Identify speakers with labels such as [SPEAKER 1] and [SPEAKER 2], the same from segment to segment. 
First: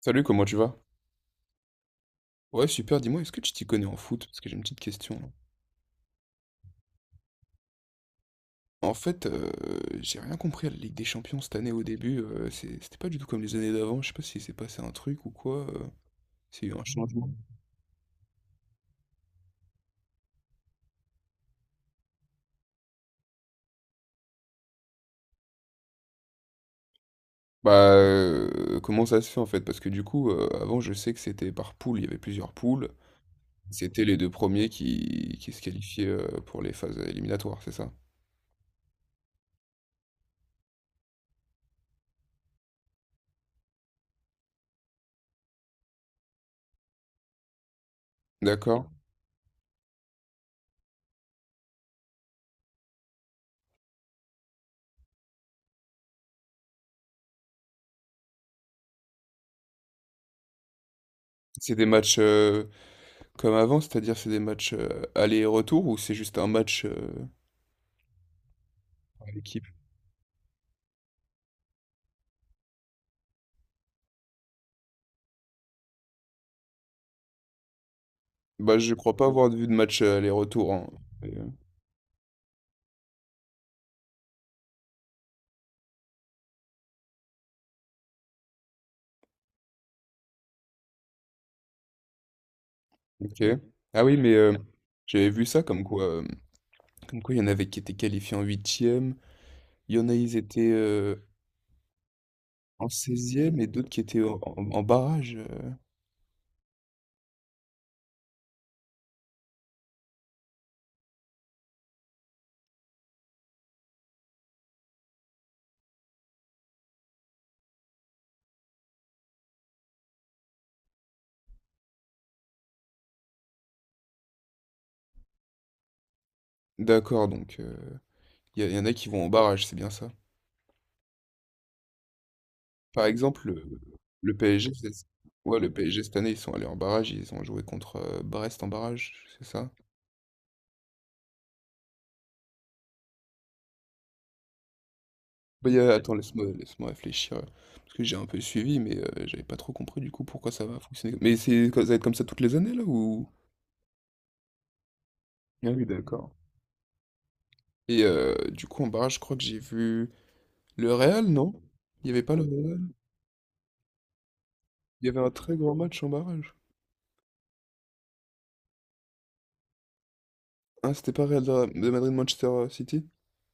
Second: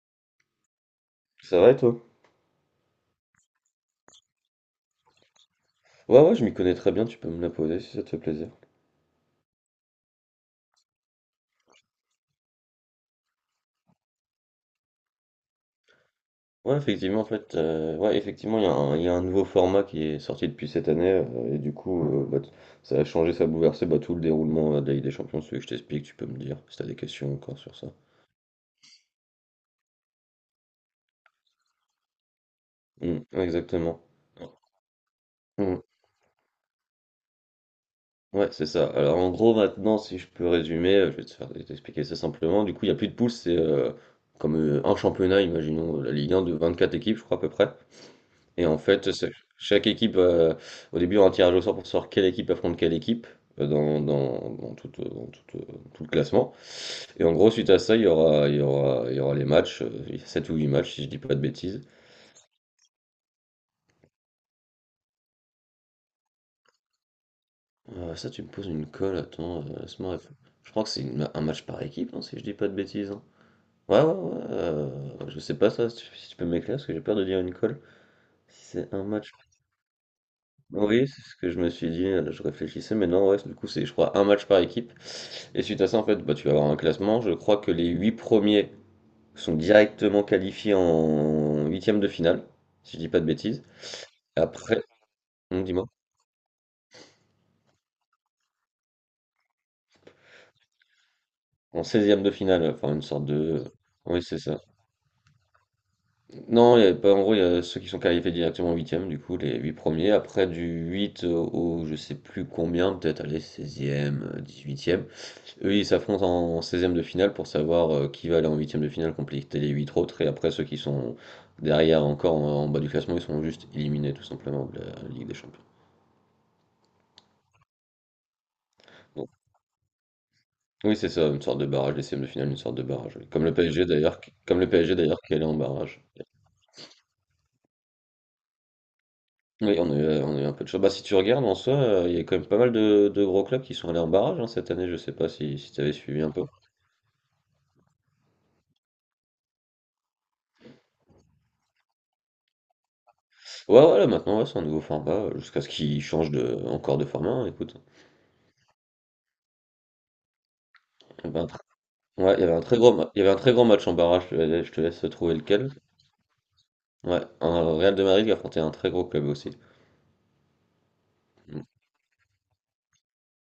[SPEAKER 1] Salut, comment tu vas?
[SPEAKER 2] C'est vrai, toi?
[SPEAKER 1] Ouais, super, dis-moi, est-ce que tu t'y connais en foot? Parce que j'ai une petite question là.
[SPEAKER 2] Ouais, ouais, je m'y connais très bien, tu peux me la poser si ça te fait plaisir.
[SPEAKER 1] En fait, j'ai rien compris à la Ligue des Champions cette année au début. C'était pas du tout comme les années d'avant. Je sais pas s'il s'est passé un truc ou quoi. S'il y a
[SPEAKER 2] Ouais,
[SPEAKER 1] eu un
[SPEAKER 2] effectivement, en
[SPEAKER 1] changement.
[SPEAKER 2] fait, ouais, effectivement, il y a un nouveau format qui est sorti depuis cette année, et du coup, bah, ça a changé, ça a bouleversé bah, tout le déroulement de la Ligue des Champions, celui que je t'explique, tu peux me dire si t'as des questions encore sur ça.
[SPEAKER 1] Bah, comment ça se fait en fait? Parce que du coup, avant, je sais que c'était par poule. Il y avait plusieurs poules.
[SPEAKER 2] Mm, ouais, exactement.
[SPEAKER 1] C'était les deux premiers qui se
[SPEAKER 2] Mm.
[SPEAKER 1] qualifiaient pour les phases éliminatoires, c'est ça?
[SPEAKER 2] Ouais, c'est ça. Alors, en gros, maintenant, si je peux résumer, je vais t'expliquer ça simplement. Du coup, il n'y a plus de poules, c'est comme un championnat, imaginons la Ligue 1 de 24 équipes, je crois, à peu près. Et en
[SPEAKER 1] D'accord.
[SPEAKER 2] fait, chaque équipe, au début, on a un tirage au sort pour savoir quelle équipe affronte quelle équipe dans tout le classement. Et en gros, suite à ça, il y aura, il y aura, il y aura les matchs, 7 ou 8 matchs, si je dis pas de
[SPEAKER 1] C'est
[SPEAKER 2] bêtises.
[SPEAKER 1] des matchs comme avant, c'est-à-dire c'est des matchs aller et retour, ou c'est juste un match
[SPEAKER 2] Ça, tu me poses une colle,
[SPEAKER 1] par
[SPEAKER 2] attends,
[SPEAKER 1] équipe.
[SPEAKER 2] laisse-moi. Je crois que c'est un match par équipe, non, si je dis pas de bêtises, hein. Ouais, ouais, ouais, je sais pas ça, si tu peux m'éclairer, parce que j'ai peur de dire une colle. Si
[SPEAKER 1] Bah, je
[SPEAKER 2] c'est un
[SPEAKER 1] crois pas
[SPEAKER 2] match.
[SPEAKER 1] avoir vu de match aller-retour, hein.
[SPEAKER 2] Oui, c'est ce
[SPEAKER 1] Et,
[SPEAKER 2] que je me suis dit, je réfléchissais, mais non, ouais, du coup, c'est, je crois, un match par équipe. Et suite à ça, en fait, bah, tu vas avoir un classement. Je crois que les huit premiers sont directement qualifiés en huitième de finale, si je dis pas de
[SPEAKER 1] ok.
[SPEAKER 2] bêtises.
[SPEAKER 1] Ah oui, mais
[SPEAKER 2] Après,
[SPEAKER 1] j'avais vu
[SPEAKER 2] on
[SPEAKER 1] ça
[SPEAKER 2] dis-moi,
[SPEAKER 1] comme quoi il y en avait qui étaient qualifiés en huitième, il y en a ils étaient
[SPEAKER 2] en seizième de finale,
[SPEAKER 1] en
[SPEAKER 2] enfin, une sorte de.
[SPEAKER 1] 16 et d'autres qui étaient
[SPEAKER 2] Oui, c'est ça.
[SPEAKER 1] en barrage.
[SPEAKER 2] Non, il y a pas, en gros, il y a ceux qui sont qualifiés directement en huitième, du coup, les huit premiers. Après, du 8 au, je sais plus combien, peut-être, aller seizième, dix-huitième. Eux, ils s'affrontent en seizième de finale pour savoir qui va aller en huitième de finale compléter les 8 autres. Et après, ceux qui sont derrière encore en bas du classement, ils sont juste éliminés tout simplement de la Ligue des Champions.
[SPEAKER 1] D'accord, donc il y en a qui vont en
[SPEAKER 2] Donc,
[SPEAKER 1] barrage, c'est bien ça.
[SPEAKER 2] oui, c'est ça, une sorte de barrage, les seizièmes de finale, une sorte de
[SPEAKER 1] Par
[SPEAKER 2] barrage, oui. Comme
[SPEAKER 1] exemple,
[SPEAKER 2] le PSG d'ailleurs,
[SPEAKER 1] le, le
[SPEAKER 2] comme le
[SPEAKER 1] PSG,
[SPEAKER 2] PSG
[SPEAKER 1] c'est-
[SPEAKER 2] d'ailleurs qui allait en
[SPEAKER 1] ouais, le PSG
[SPEAKER 2] barrage.
[SPEAKER 1] cette année ils sont allés en barrage, ils ont joué contre Brest en barrage, c'est ça?
[SPEAKER 2] Oui, on a eu un peu de chance. Bah, si tu regardes en soi, il y a quand même pas mal de gros clubs qui sont allés en barrage, hein, cette année. Je sais pas si,
[SPEAKER 1] Bah,
[SPEAKER 2] si
[SPEAKER 1] il
[SPEAKER 2] tu avais
[SPEAKER 1] attends,
[SPEAKER 2] suivi un peu.
[SPEAKER 1] laisse-moi réfléchir, parce que j'ai un peu suivi, mais j'avais pas trop compris du coup pourquoi ça va fonctionner. Mais c'est ça va être comme ça toutes les années là ou?
[SPEAKER 2] Ouais, voilà, maintenant, ouais, c'est un nouveau format, jusqu'à ce
[SPEAKER 1] Ah oui,
[SPEAKER 2] qu'ils changent
[SPEAKER 1] d'accord.
[SPEAKER 2] de, encore de format, hein, écoute.
[SPEAKER 1] Et du coup en barrage, je crois que j'ai vu le Real,
[SPEAKER 2] Bah,
[SPEAKER 1] non? Il y avait
[SPEAKER 2] ouais,
[SPEAKER 1] pas
[SPEAKER 2] il
[SPEAKER 1] le
[SPEAKER 2] y avait un très
[SPEAKER 1] Real?
[SPEAKER 2] gros, il y avait un très gros match en barrage, je te laisse
[SPEAKER 1] Il y avait un
[SPEAKER 2] trouver
[SPEAKER 1] très
[SPEAKER 2] lequel.
[SPEAKER 1] grand match en barrage.
[SPEAKER 2] Ouais, un Real de Madrid qui affrontait un très gros club aussi.
[SPEAKER 1] Ah c'était pas Real
[SPEAKER 2] Mm.
[SPEAKER 1] de Madrid-Manchester City?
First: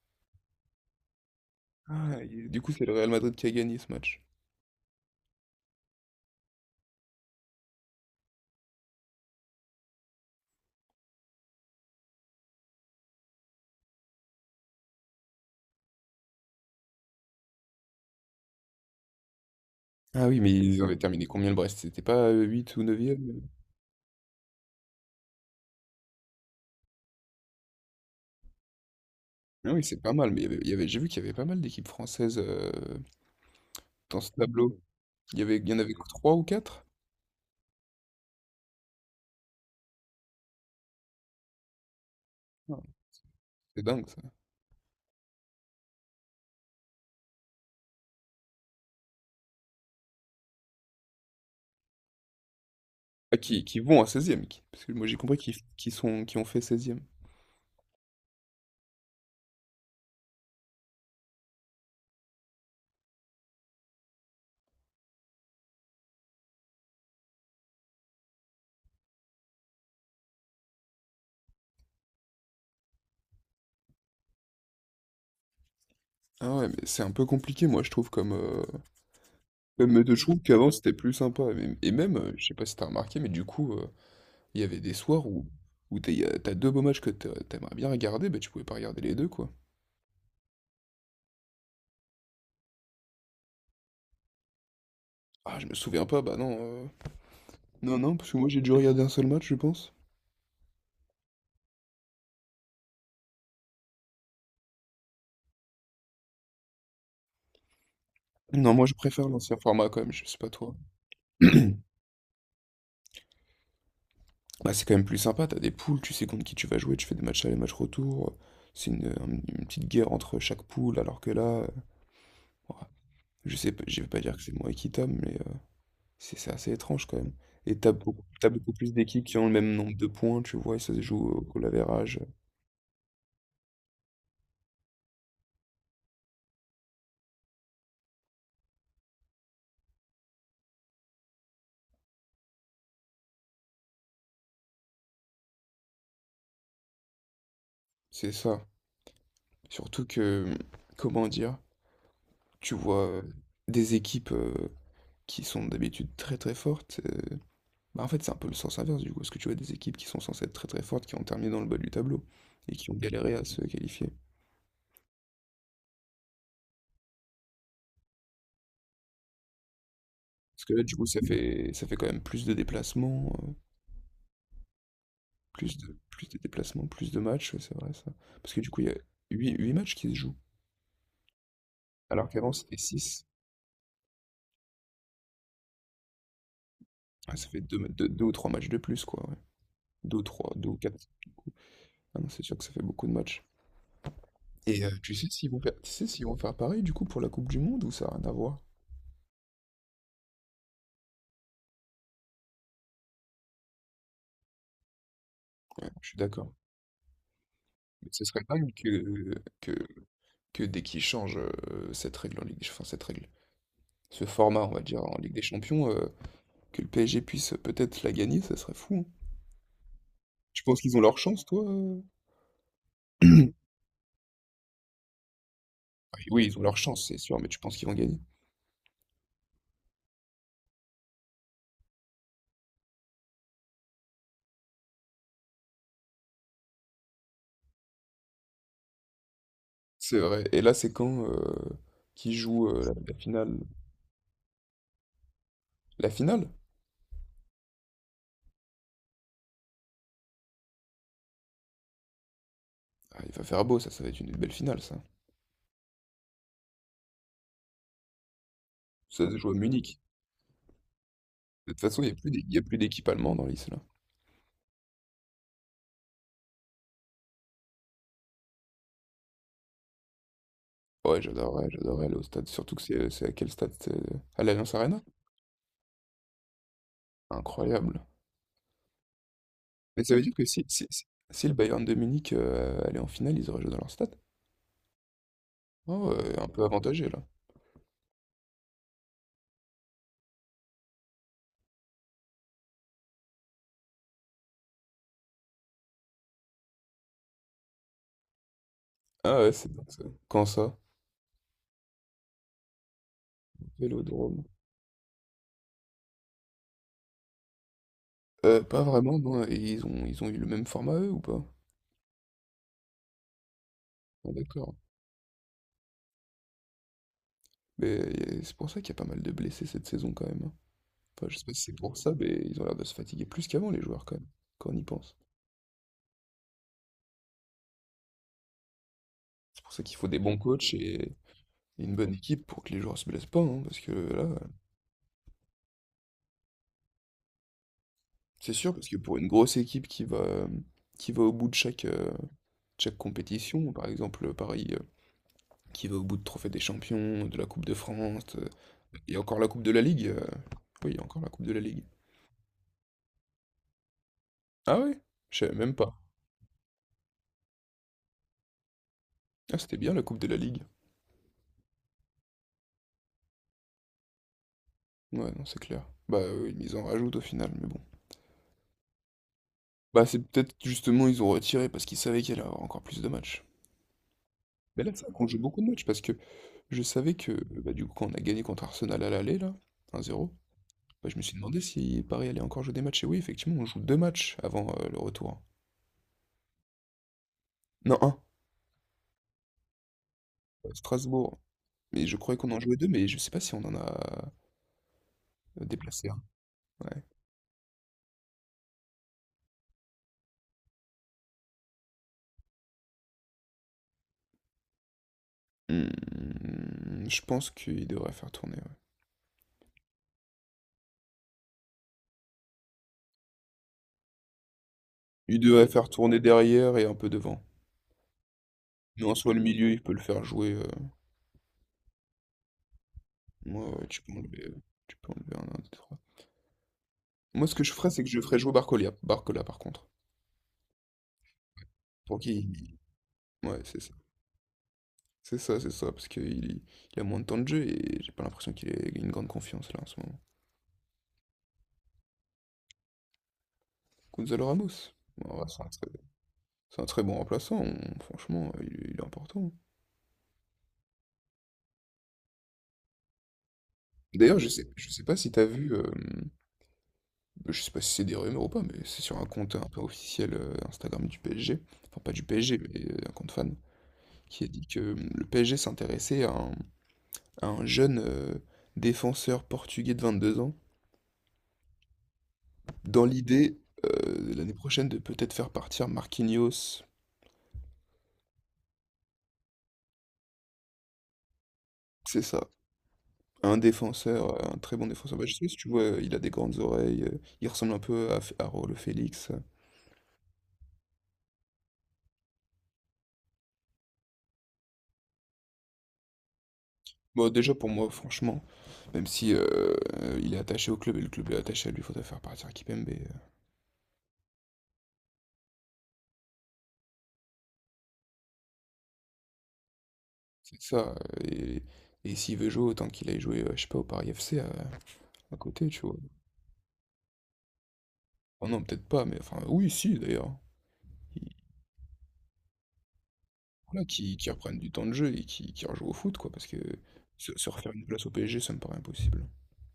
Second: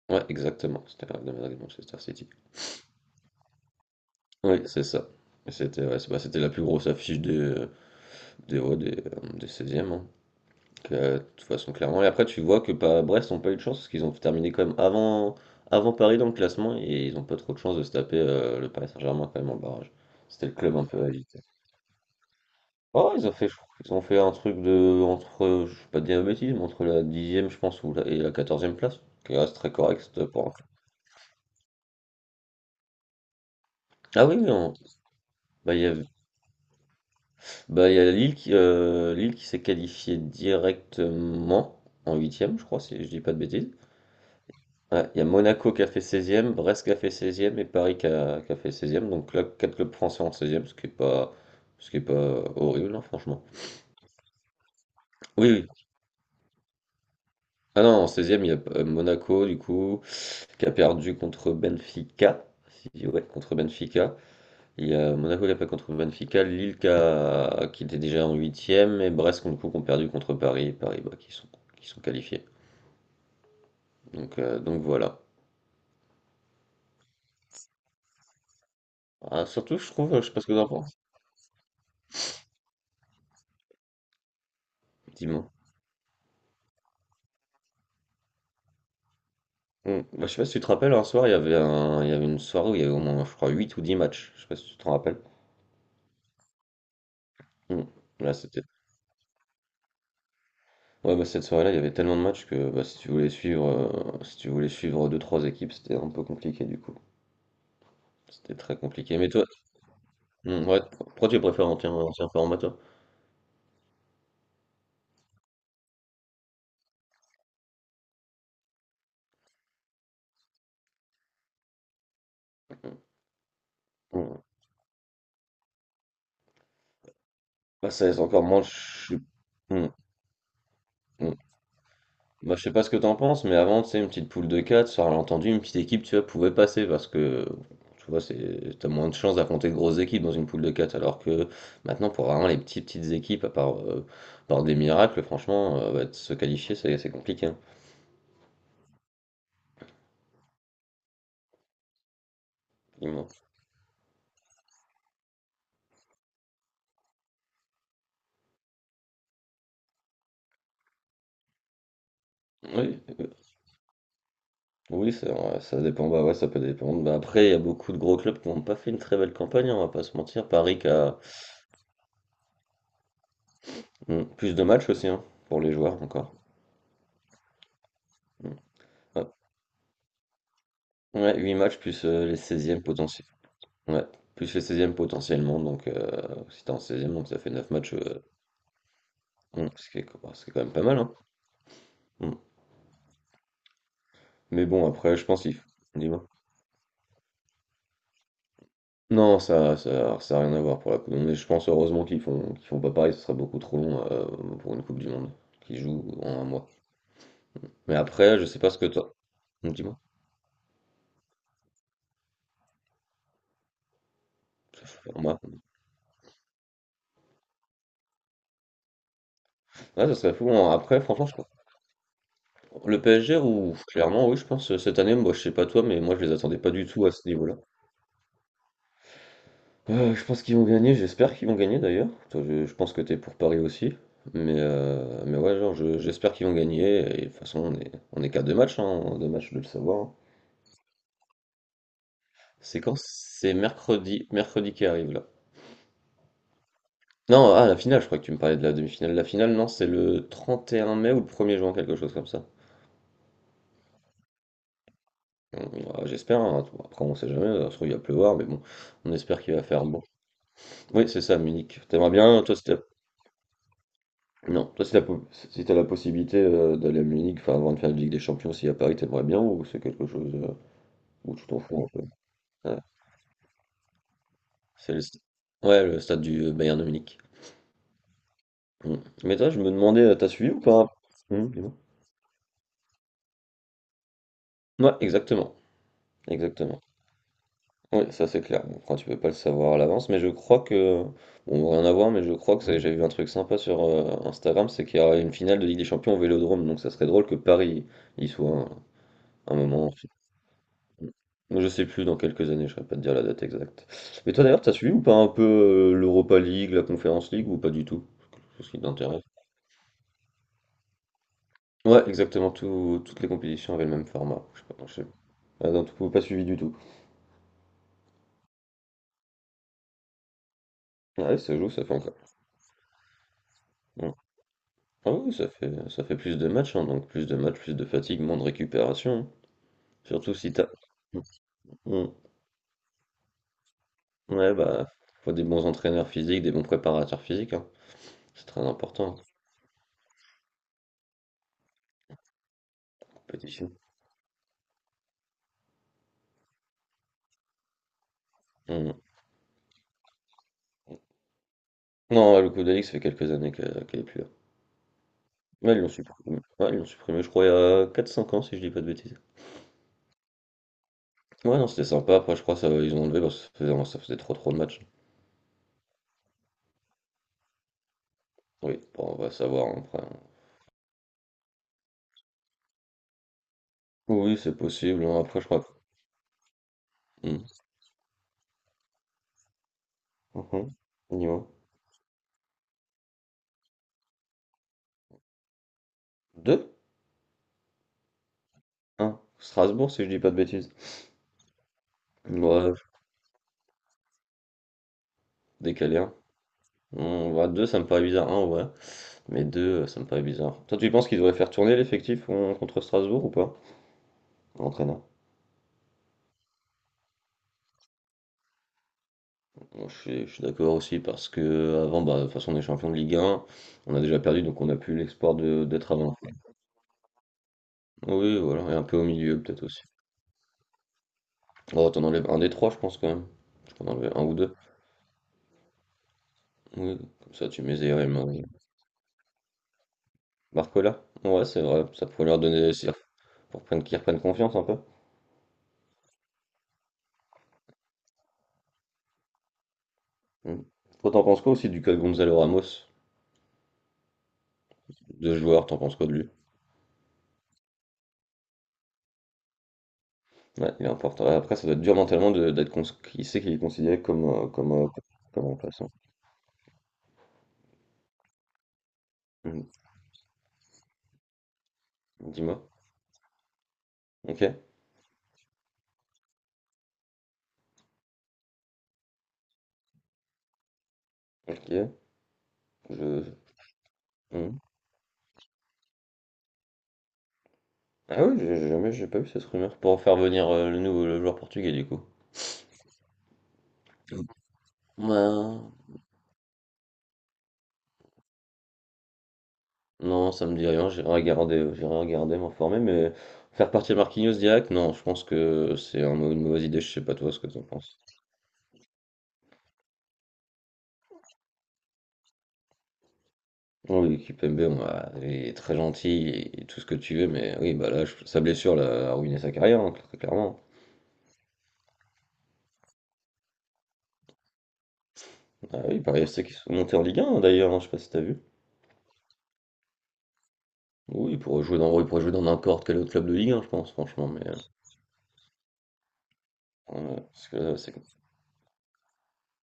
[SPEAKER 2] Ouais, exactement, c'était le Real de Madrid Manchester
[SPEAKER 1] Ah
[SPEAKER 2] City.
[SPEAKER 1] et du coup c'est le Real Madrid qui a gagné ce match.
[SPEAKER 2] Oui, c'est ça. Et c'était, ouais, bah, c'était la plus grosse affiche des seizièmes, e hein, que, de toute façon, clairement. Et après, tu vois que pas, Brest n'ont pas eu de chance, parce qu'ils ont terminé quand même avant Paris dans le classement, et ils n'ont pas trop de chance de se taper le Paris Saint-Germain quand même en barrage.
[SPEAKER 1] Ah oui,
[SPEAKER 2] C'était
[SPEAKER 1] mais
[SPEAKER 2] le club
[SPEAKER 1] ils
[SPEAKER 2] un
[SPEAKER 1] avaient
[SPEAKER 2] peu à.
[SPEAKER 1] terminé combien le Brest? C'était pas, 8 ou
[SPEAKER 2] Oh, ils ont
[SPEAKER 1] 9e?
[SPEAKER 2] fait, je crois qu'ils ont fait un truc de, entre, je vais pas te dire de bêtises, mais entre la dixième, je pense, et la quatorzième place, qui reste très
[SPEAKER 1] Ah oui c'est
[SPEAKER 2] correct
[SPEAKER 1] pas mal, mais il y
[SPEAKER 2] pour un
[SPEAKER 1] avait
[SPEAKER 2] club.
[SPEAKER 1] il y avait j'ai vu qu'il y avait pas mal d'équipes françaises, dans
[SPEAKER 2] Ah
[SPEAKER 1] ce
[SPEAKER 2] oui, mais
[SPEAKER 1] tableau. Il y
[SPEAKER 2] bah,
[SPEAKER 1] en
[SPEAKER 2] il y
[SPEAKER 1] avait
[SPEAKER 2] a,
[SPEAKER 1] que 3 ou quatre.
[SPEAKER 2] bah, il y a Lille qui s'est qualifiée directement en huitième, je
[SPEAKER 1] Non.
[SPEAKER 2] crois, si je dis pas de bêtises.
[SPEAKER 1] C'est dingue ça.
[SPEAKER 2] Ouais, il y a Monaco qui a fait seizième, Brest qui a fait seizième, et Paris qui a fait seizième. Donc là, 4 clubs français en seizième, ce qui est pas horrible, hein,
[SPEAKER 1] Ah
[SPEAKER 2] franchement.
[SPEAKER 1] qui vont à seizième parce que moi j'ai compris
[SPEAKER 2] Oui, oui.
[SPEAKER 1] qu'ils sont qui ont fait seizième.
[SPEAKER 2] Ah non, en seizième il y a Monaco, du coup, qui a perdu contre Benfica. Si, ouais, contre Benfica. Il y a Monaco qui a perdu contre Benfica, Lille qui était déjà en huitième, et Brest, du coup, qui ont perdu contre Paris, et Paris, bah, qui sont qualifiés. Donc voilà.
[SPEAKER 1] Ah ouais, mais c'est un peu compliqué moi je trouve comme
[SPEAKER 2] Ah, surtout, je
[SPEAKER 1] comme
[SPEAKER 2] trouve,
[SPEAKER 1] je
[SPEAKER 2] je sais
[SPEAKER 1] trouve
[SPEAKER 2] pas ce que t'en
[SPEAKER 1] qu'avant c'était
[SPEAKER 2] penses,
[SPEAKER 1] plus sympa mais- et même je sais pas si t'as remarqué mais du coup il y avait des soirs où
[SPEAKER 2] dis-moi.
[SPEAKER 1] t'as deux beaux matchs que t'aimerais bien regarder bah tu pouvais pas regarder les deux quoi.
[SPEAKER 2] Mm. Bah, je sais pas si tu te rappelles, un soir, il y avait une soirée où il y avait au moins, je crois, 8 ou 10 matchs. Je sais pas si tu te rappelles.
[SPEAKER 1] Ah je me souviens pas bah non
[SPEAKER 2] Mm.
[SPEAKER 1] non non parce
[SPEAKER 2] Là,
[SPEAKER 1] que moi j'ai
[SPEAKER 2] c'était.
[SPEAKER 1] dû regarder un seul match je pense.
[SPEAKER 2] Ouais, bah, cette soirée-là, il y avait tellement de matchs que bah, si tu voulais suivre deux, trois équipes, c'était un peu compliqué du coup. C'était
[SPEAKER 1] Non
[SPEAKER 2] très
[SPEAKER 1] moi je
[SPEAKER 2] compliqué.
[SPEAKER 1] préfère
[SPEAKER 2] Mais toi,
[SPEAKER 1] l'ancien format quand même, je sais pas
[SPEAKER 2] hmm,
[SPEAKER 1] toi.
[SPEAKER 2] ouais, pourquoi tu préfères l'ancien format, toi?
[SPEAKER 1] Bah, c'est quand même plus sympa, t'as des poules, tu sais contre qui tu vas jouer, tu fais des matchs aller, matchs retour. C'est une petite guerre entre chaque poule, alors que là, ouah, je sais pas, je vais pas
[SPEAKER 2] Hmm.
[SPEAKER 1] dire que c'est moins équitable, mais c'est assez étrange quand même. Et
[SPEAKER 2] Bah, ça laisse encore
[SPEAKER 1] t'as
[SPEAKER 2] moins. Je
[SPEAKER 1] beaucoup plus
[SPEAKER 2] suis-
[SPEAKER 1] d'équipes qui ont le même
[SPEAKER 2] hmm,
[SPEAKER 1] nombre de points, tu vois, et ça se joue
[SPEAKER 2] hmm.
[SPEAKER 1] au goal average.
[SPEAKER 2] Bah, je sais pas ce que t'en penses, mais avant, tu sais, une petite poule de 4 sur l'entendu, une petite équipe, tu vois, pouvait passer parce que, tu vois, c'est, t'as moins de chances d'affronter de grosses équipes dans une poule de quatre, alors que maintenant, pour vraiment les petites, petites équipes, à part, par des miracles, franchement, bah, de se qualifier, c'est compliqué, hein.
[SPEAKER 1] C'est ça. Surtout que, comment dire, tu vois
[SPEAKER 2] Dis-moi.
[SPEAKER 1] des équipes qui sont d'habitude très très fortes. Bah, en fait, c'est un peu le sens inverse du coup, parce que tu vois des équipes qui sont censées être très très fortes, qui ont terminé dans le bas du tableau et qui ont
[SPEAKER 2] Oui.
[SPEAKER 1] galéré à se qualifier.
[SPEAKER 2] Oui, c'est vrai, ça dépend, bah ouais, ça peut dépendre. Bah après, il y a beaucoup de gros clubs qui n'ont pas fait une très belle campagne, hein, on va pas se mentir.
[SPEAKER 1] Parce que
[SPEAKER 2] Paris
[SPEAKER 1] là,
[SPEAKER 2] qui
[SPEAKER 1] du coup,
[SPEAKER 2] a
[SPEAKER 1] ça fait quand même plus de déplacements,
[SPEAKER 2] plus de matchs aussi, hein, pour les joueurs
[SPEAKER 1] plus
[SPEAKER 2] encore.
[SPEAKER 1] de déplacements, plus de matchs, ouais, c'est vrai ça.
[SPEAKER 2] Hmm.
[SPEAKER 1] Parce que du coup, il y a
[SPEAKER 2] Ouais.
[SPEAKER 1] huit matchs qui se jouent,
[SPEAKER 2] Ouais, 8 matchs plus
[SPEAKER 1] alors
[SPEAKER 2] les
[SPEAKER 1] qu'avant c'était
[SPEAKER 2] seizièmes
[SPEAKER 1] six.
[SPEAKER 2] potentiels. Ouais, plus les seizièmes potentiellement, donc si t'es en seizième, donc
[SPEAKER 1] Ah
[SPEAKER 2] ça
[SPEAKER 1] ça
[SPEAKER 2] fait
[SPEAKER 1] fait
[SPEAKER 2] 9 matchs,
[SPEAKER 1] 2 ou 3 matchs de plus, quoi. Ouais.
[SPEAKER 2] hmm,
[SPEAKER 1] 2 ou
[SPEAKER 2] bah, ce qui
[SPEAKER 1] trois
[SPEAKER 2] est quand
[SPEAKER 1] 2
[SPEAKER 2] même
[SPEAKER 1] ou
[SPEAKER 2] pas mal,
[SPEAKER 1] quatre.
[SPEAKER 2] hein.
[SPEAKER 1] Ah non,
[SPEAKER 2] Hmm.
[SPEAKER 1] c'est sûr que ça fait beaucoup de matchs.
[SPEAKER 2] Mais
[SPEAKER 1] Et
[SPEAKER 2] bon, après, je pense qu'il faut.
[SPEAKER 1] tu sais s'ils
[SPEAKER 2] Dis-moi.
[SPEAKER 1] vont faire pareil du coup pour la Coupe du Monde ou ça n'a rien à voir?
[SPEAKER 2] Non, ça a rien à voir pour la Coupe du Monde. Mais je pense heureusement qu'ils font, pas pareil, ce serait beaucoup trop long pour une Coupe du Monde qui
[SPEAKER 1] Ouais,
[SPEAKER 2] joue
[SPEAKER 1] je suis
[SPEAKER 2] en un
[SPEAKER 1] d'accord.
[SPEAKER 2] mois. Mais
[SPEAKER 1] Mais ce
[SPEAKER 2] après,
[SPEAKER 1] serait
[SPEAKER 2] je sais pas
[SPEAKER 1] dingue
[SPEAKER 2] ce que toi.
[SPEAKER 1] que,
[SPEAKER 2] Dis-moi.
[SPEAKER 1] que dès qu'ils changent cette règle en Ligue des Ch- enfin cette règle, ce format, on va dire, en Ligue
[SPEAKER 2] Moi.
[SPEAKER 1] des Champions, que le PSG puisse peut-être la gagner, ça serait fou, hein.
[SPEAKER 2] Ouais, ça serait fou.
[SPEAKER 1] Tu
[SPEAKER 2] Bon
[SPEAKER 1] penses qu'ils ont
[SPEAKER 2] après,
[SPEAKER 1] leur
[SPEAKER 2] franchement, je
[SPEAKER 1] chance,
[SPEAKER 2] crois.
[SPEAKER 1] toi?
[SPEAKER 2] Le PSG, ou clairement, oui, je pense, cette année, moi, je sais pas toi, mais moi,
[SPEAKER 1] Ah
[SPEAKER 2] je les
[SPEAKER 1] oui, ils
[SPEAKER 2] attendais
[SPEAKER 1] ont
[SPEAKER 2] pas
[SPEAKER 1] leur
[SPEAKER 2] du tout
[SPEAKER 1] chance,
[SPEAKER 2] à
[SPEAKER 1] c'est
[SPEAKER 2] ce
[SPEAKER 1] sûr, mais
[SPEAKER 2] niveau-là.
[SPEAKER 1] tu penses qu'ils vont gagner?
[SPEAKER 2] Je pense qu'ils vont gagner, j'espère qu'ils vont gagner d'ailleurs. Toi, je pense que t'es pour Paris aussi. Mais ouais, genre, j'espère qu'ils vont gagner. Et de toute façon, on est qu'à deux matchs, hein, deux matchs, de le savoir, hein.
[SPEAKER 1] C'est vrai. Et là, c'est quand qui joue
[SPEAKER 2] C'est quand?
[SPEAKER 1] la
[SPEAKER 2] C'est
[SPEAKER 1] finale?
[SPEAKER 2] mercredi, mercredi qui arrive là.
[SPEAKER 1] La finale?
[SPEAKER 2] Non, ah, la finale, je crois que tu me parlais de la demi-finale. La finale, non, c'est le 31 mai ou le 1er juin, quelque chose comme ça.
[SPEAKER 1] Ah, il va faire beau, ça va être une belle finale, ça.
[SPEAKER 2] Bon, ouais, j'espère, hein. Après on sait jamais, ça se trouve il va pleuvoir, mais bon, on
[SPEAKER 1] Ça se
[SPEAKER 2] espère
[SPEAKER 1] joue à
[SPEAKER 2] qu'il va faire
[SPEAKER 1] Munich.
[SPEAKER 2] bon. Oui, c'est ça,
[SPEAKER 1] De
[SPEAKER 2] Munich.
[SPEAKER 1] toute façon,
[SPEAKER 2] T'aimerais bien,
[SPEAKER 1] il
[SPEAKER 2] toi
[SPEAKER 1] y a
[SPEAKER 2] si
[SPEAKER 1] plus
[SPEAKER 2] t'as,
[SPEAKER 1] d'équipe allemande dans l'Is, là.
[SPEAKER 2] non, toi si t'as la possibilité d'aller à Munich, enfin avant de faire la Ligue des Champions, si à Paris, t'aimerais bien ou c'est quelque chose
[SPEAKER 1] Ouais,
[SPEAKER 2] où tu t'en fous un
[SPEAKER 1] j'adorerais aller au stade.
[SPEAKER 2] peu?
[SPEAKER 1] Surtout
[SPEAKER 2] Ouais,
[SPEAKER 1] que c'est à quel stade? C'est à l'Allianz
[SPEAKER 2] c'est
[SPEAKER 1] Arena?
[SPEAKER 2] le... st- ouais, le stade du Bayern de Munich.
[SPEAKER 1] Incroyable.
[SPEAKER 2] Mm. Mais toi, je me demandais,
[SPEAKER 1] Mais ça veut
[SPEAKER 2] t'as
[SPEAKER 1] dire que
[SPEAKER 2] suivi ou pas? Mm,
[SPEAKER 1] si le
[SPEAKER 2] dis-moi.
[SPEAKER 1] Bayern de Munich allait en finale, ils auraient joué dans leur stade?
[SPEAKER 2] Ouais, exactement,
[SPEAKER 1] Oh, ouais, un peu
[SPEAKER 2] exactement.
[SPEAKER 1] avantagé là.
[SPEAKER 2] Oui, ça c'est clair. Bon, après, tu peux pas le savoir à l'avance, mais je crois que. Bon, rien à voir, mais je crois que j'ai vu un truc sympa sur Instagram, c'est qu'il y aura une finale de Ligue des Champions au Vélodrome, donc ça serait drôle que Paris y soit
[SPEAKER 1] Ah ouais,
[SPEAKER 2] un
[SPEAKER 1] c'est dingue
[SPEAKER 2] moment.
[SPEAKER 1] ça. Quand ça?
[SPEAKER 2] Je sais plus dans quelques années, je ne saurais pas te dire la date exacte. Mais
[SPEAKER 1] Vélodrome.
[SPEAKER 2] toi d'ailleurs, t'as suivi ou pas un peu l'Europa League, la Conference League, ou pas du tout? Quelque chose qui
[SPEAKER 1] Pas vraiment,
[SPEAKER 2] t'intéresse?
[SPEAKER 1] non. Et ils ont, ils ont eu le même format eux ou pas?
[SPEAKER 2] Ouais, exactement, toutes les compétitions avaient le même
[SPEAKER 1] Ah,
[SPEAKER 2] format. Je
[SPEAKER 1] d'accord.
[SPEAKER 2] sais pas, pas. Ah non, tu pas suivi du tout.
[SPEAKER 1] Mais c'est pour ça qu'il y a pas mal de blessés cette saison quand même, hein.
[SPEAKER 2] Ah
[SPEAKER 1] Enfin, je
[SPEAKER 2] ouais,
[SPEAKER 1] sais pas
[SPEAKER 2] ça
[SPEAKER 1] si
[SPEAKER 2] joue,
[SPEAKER 1] c'est
[SPEAKER 2] ça fait
[SPEAKER 1] pour ça,
[SPEAKER 2] encore.
[SPEAKER 1] mais ils ont l'air de se fatiguer plus qu'avant les joueurs
[SPEAKER 2] Ouais.
[SPEAKER 1] quand même, quand on y
[SPEAKER 2] Ah
[SPEAKER 1] pense.
[SPEAKER 2] oui, ça fait plus de matchs, hein, donc plus de matchs, plus de fatigue, moins de récupération, hein.
[SPEAKER 1] C'est pour ça qu'il faut des
[SPEAKER 2] Surtout
[SPEAKER 1] bons
[SPEAKER 2] si t'as.
[SPEAKER 1] coachs et
[SPEAKER 2] Mm,
[SPEAKER 1] une
[SPEAKER 2] mm.
[SPEAKER 1] bonne équipe pour que les joueurs se blessent pas, hein, parce que là,
[SPEAKER 2] Ouais, bah, faut des bons entraîneurs physiques, des bons préparateurs physiques, hein. C'est
[SPEAKER 1] c'est
[SPEAKER 2] très
[SPEAKER 1] sûr, parce que
[SPEAKER 2] important,
[SPEAKER 1] pour
[SPEAKER 2] hein,
[SPEAKER 1] une
[SPEAKER 2] cette
[SPEAKER 1] grosse équipe qui va au bout de chaque, chaque compétition,
[SPEAKER 2] compétition.
[SPEAKER 1] par exemple Paris qui va au bout de Trophée des Champions, de la Coupe de France,
[SPEAKER 2] Mm.
[SPEAKER 1] et encore la Coupe de la Ligue. Oui, il y a encore la Coupe de la Ligue.
[SPEAKER 2] Non, ouais, le coup d'Alix, ça fait quelques années qu'elle est plus là.
[SPEAKER 1] Ah ouais? Je savais
[SPEAKER 2] Ouais,
[SPEAKER 1] même
[SPEAKER 2] ils l'ont
[SPEAKER 1] pas.
[SPEAKER 2] supprimé. Ouais, ils l'ont supprimé, je crois, il y a 4-5 ans, si je dis pas de bêtises.
[SPEAKER 1] Ah, c'était bien la Coupe de la Ligue.
[SPEAKER 2] Ouais, non, c'était sympa. Après, je crois que ça ils ont enlevé parce que ça faisait trop trop de matchs.
[SPEAKER 1] Ouais, non, c'est clair. Bah oui, mais ils en rajoutent au final, mais bon.
[SPEAKER 2] Oui, bon, on va savoir hein, après,
[SPEAKER 1] Bah
[SPEAKER 2] hein.
[SPEAKER 1] c'est peut-être justement ils ont retiré parce qu'ils savaient qu'il y allait y avoir encore plus de matchs.
[SPEAKER 2] Oui, c'est
[SPEAKER 1] Mais là,
[SPEAKER 2] possible,
[SPEAKER 1] ça
[SPEAKER 2] hein.
[SPEAKER 1] qu'on joue
[SPEAKER 2] Après, je
[SPEAKER 1] beaucoup
[SPEAKER 2] crois
[SPEAKER 1] de
[SPEAKER 2] que.
[SPEAKER 1] matchs parce que je savais que
[SPEAKER 2] Hmm.
[SPEAKER 1] bah, du coup quand on a gagné contre Arsenal à l'aller là, un zéro,
[SPEAKER 2] Mhm.
[SPEAKER 1] bah, je me suis
[SPEAKER 2] Dis-moi.
[SPEAKER 1] demandé si Paris allait encore jouer des matchs. Et oui, effectivement, on joue deux matchs avant le retour.
[SPEAKER 2] Deux?
[SPEAKER 1] Non, un.
[SPEAKER 2] Un Strasbourg, si je dis pas de bêtises.
[SPEAKER 1] Strasbourg. Mais je croyais qu'on en
[SPEAKER 2] Ouais,
[SPEAKER 1] jouait 2, mais je sais pas si on en a
[SPEAKER 2] décalé
[SPEAKER 1] déplacé
[SPEAKER 2] un.
[SPEAKER 1] un. Ouais.
[SPEAKER 2] On va 2 ça me paraît bizarre, un ouais. Mais 2, ça me paraît bizarre. Toi, tu penses qu'il devrait faire tourner l'effectif contre Strasbourg ou pas? Entraîneur.
[SPEAKER 1] Hmm, je pense qu'il devrait faire tourner, ouais.
[SPEAKER 2] Bon, je suis d'accord aussi parce que avant, bah, de toute façon, on est champion de Ligue un. On a déjà perdu, donc on n'a plus l'espoir
[SPEAKER 1] Il
[SPEAKER 2] de
[SPEAKER 1] devrait faire
[SPEAKER 2] d'être avant.
[SPEAKER 1] tourner derrière et un peu devant.
[SPEAKER 2] Oui, voilà. Et un peu
[SPEAKER 1] Mais
[SPEAKER 2] au
[SPEAKER 1] en soi, le
[SPEAKER 2] milieu, peut-être
[SPEAKER 1] milieu, il
[SPEAKER 2] aussi.
[SPEAKER 1] peut le faire jouer.
[SPEAKER 2] Oh, t'en enlèves un des trois, je pense, quand même.
[SPEAKER 1] Moi,
[SPEAKER 2] Je peux
[SPEAKER 1] ouais,
[SPEAKER 2] en enlever un ou deux.
[SPEAKER 1] tu peux enlever un des trois.
[SPEAKER 2] Oui, comme
[SPEAKER 1] Moi,
[SPEAKER 2] ça,
[SPEAKER 1] ce que
[SPEAKER 2] tu
[SPEAKER 1] je
[SPEAKER 2] mets
[SPEAKER 1] ferais, c'est que je ferais
[SPEAKER 2] Zérim.
[SPEAKER 1] jouer Barcola, par contre.
[SPEAKER 2] Barcola? Ouais, c'est vrai. Ça
[SPEAKER 1] Pour
[SPEAKER 2] pourrait leur
[SPEAKER 1] qu'il...
[SPEAKER 2] donner...
[SPEAKER 1] Ouais,
[SPEAKER 2] Pour
[SPEAKER 1] c'est
[SPEAKER 2] prenne-
[SPEAKER 1] ça.
[SPEAKER 2] qu'ils reprennent confiance un peu.
[SPEAKER 1] C'est ça, c'est ça, parce qu'il il a moins de temps de jeu et j'ai pas l'impression qu'il ait une grande confiance, là, en ce moment.
[SPEAKER 2] Mm. Toi, t'en penses quoi aussi du cas de Gonzalo Ramos,
[SPEAKER 1] Gonzalo Ramos.
[SPEAKER 2] de
[SPEAKER 1] Bon,
[SPEAKER 2] ce
[SPEAKER 1] ouais,
[SPEAKER 2] joueur, t'en penses quoi de lui?
[SPEAKER 1] c'est un très bon remplaçant, on- franchement, il est important.
[SPEAKER 2] Ouais, il est important. Après, ça doit être dur mentalement d'être il sait qu'il est considéré
[SPEAKER 1] D'ailleurs, je sais pas si t'as
[SPEAKER 2] comme
[SPEAKER 1] vu,
[SPEAKER 2] remplaçant.
[SPEAKER 1] je sais pas si c'est des rumeurs ou pas, mais c'est sur un compte hein,
[SPEAKER 2] Mm.
[SPEAKER 1] un peu officiel Instagram du PSG, enfin pas du PSG,
[SPEAKER 2] Dis-moi.
[SPEAKER 1] mais un compte fan,
[SPEAKER 2] Ok.
[SPEAKER 1] qui a dit que le PSG s'intéressait à un jeune défenseur portugais de 22 ans,
[SPEAKER 2] Ok.
[SPEAKER 1] dans
[SPEAKER 2] Je...
[SPEAKER 1] l'idée l'année
[SPEAKER 2] mm.
[SPEAKER 1] prochaine de peut-être faire partir Marquinhos,
[SPEAKER 2] Ah oui, j'ai pas vu cette rumeur pour faire venir le joueur portugais du coup.
[SPEAKER 1] c'est ça, un défenseur, un très bon défenseur. Bah, je sais pas si
[SPEAKER 2] Ouais.
[SPEAKER 1] tu vois, il a des grandes oreilles, il ressemble un peu à, F- à Raoul Félix.
[SPEAKER 2] Non, ça me dit rien. J'ai regardé, m'informer, mais faire partir Marquinhos direct, non. Je pense que c'est une mauvaise idée. Je sais pas
[SPEAKER 1] Bon,
[SPEAKER 2] toi ce que
[SPEAKER 1] déjà
[SPEAKER 2] t'en
[SPEAKER 1] pour moi,
[SPEAKER 2] penses.
[SPEAKER 1] franchement, même si il est attaché au club et le club est attaché à lui, faut faudrait faire partir à Kipembe.
[SPEAKER 2] Oui, l'équipe MB, il est très gentil et tout ce que tu veux, mais oui, bah là, sa blessure l'a a ruiné sa carrière, hein, très clairement.
[SPEAKER 1] C'est ça. Et s'il veut jouer, autant qu'il aille jouer, je sais pas, au Paris FC à côté,
[SPEAKER 2] Ah
[SPEAKER 1] tu vois.
[SPEAKER 2] oui, Paris FC qui sont montés en Ligue 1 d'ailleurs, hein, je sais pas si t'as vu.
[SPEAKER 1] Oh non, peut-être pas, mais enfin, oui, si d'ailleurs. Il-
[SPEAKER 2] Oui, il pourrait jouer dans n'importe quel autre club de Ligue 1, je
[SPEAKER 1] voilà,
[SPEAKER 2] pense,
[SPEAKER 1] qui
[SPEAKER 2] franchement, mais
[SPEAKER 1] reprennent du temps de jeu et qui rejouent au foot, quoi, parce que
[SPEAKER 2] ouais,
[SPEAKER 1] se
[SPEAKER 2] parce que
[SPEAKER 1] refaire
[SPEAKER 2] là,
[SPEAKER 1] une
[SPEAKER 2] c'est
[SPEAKER 1] place au PSG, ça me paraît impossible.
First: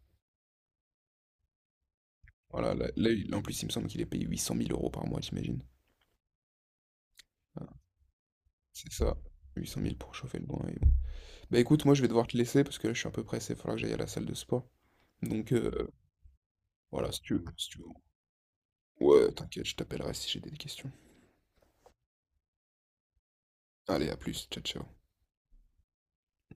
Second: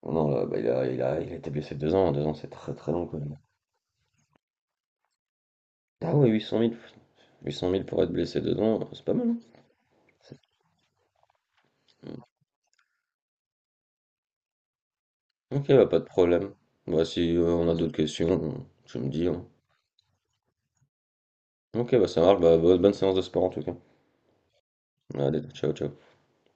[SPEAKER 2] non, là, bah, il a été blessé 2 ans, 2 ans, c'est très
[SPEAKER 1] Voilà,
[SPEAKER 2] très long quand même.
[SPEAKER 1] en plus, il me semble qu'il est payé 800 000 euros par mois, t'imagines?
[SPEAKER 2] Ah oui, 800 000, huit cent
[SPEAKER 1] Voilà,
[SPEAKER 2] mille pour être blessé 2 ans,
[SPEAKER 1] c'est
[SPEAKER 2] c'est pas
[SPEAKER 1] ça.
[SPEAKER 2] mal, hein.
[SPEAKER 1] 800 000 pour
[SPEAKER 2] C'est-
[SPEAKER 1] chauffer le banc et bon. Bah écoute, moi je vais
[SPEAKER 2] hmm.
[SPEAKER 1] devoir te laisser parce que là je suis un peu pressé, il va falloir que j'aille à la salle de sport. Donc
[SPEAKER 2] Ok, bah pas de problème. Bah
[SPEAKER 1] voilà, si tu
[SPEAKER 2] si
[SPEAKER 1] veux, si
[SPEAKER 2] on a
[SPEAKER 1] tu veux.
[SPEAKER 2] d'autres questions, tu me dis,
[SPEAKER 1] Ouais,
[SPEAKER 2] hein.
[SPEAKER 1] t'inquiète, je t'appellerai si j'ai des questions.
[SPEAKER 2] Ok, bah ça marche, bah bonne séance de sport en tout cas.
[SPEAKER 1] Allez, à plus, ciao ciao.
[SPEAKER 2] Allez, ciao, ciao.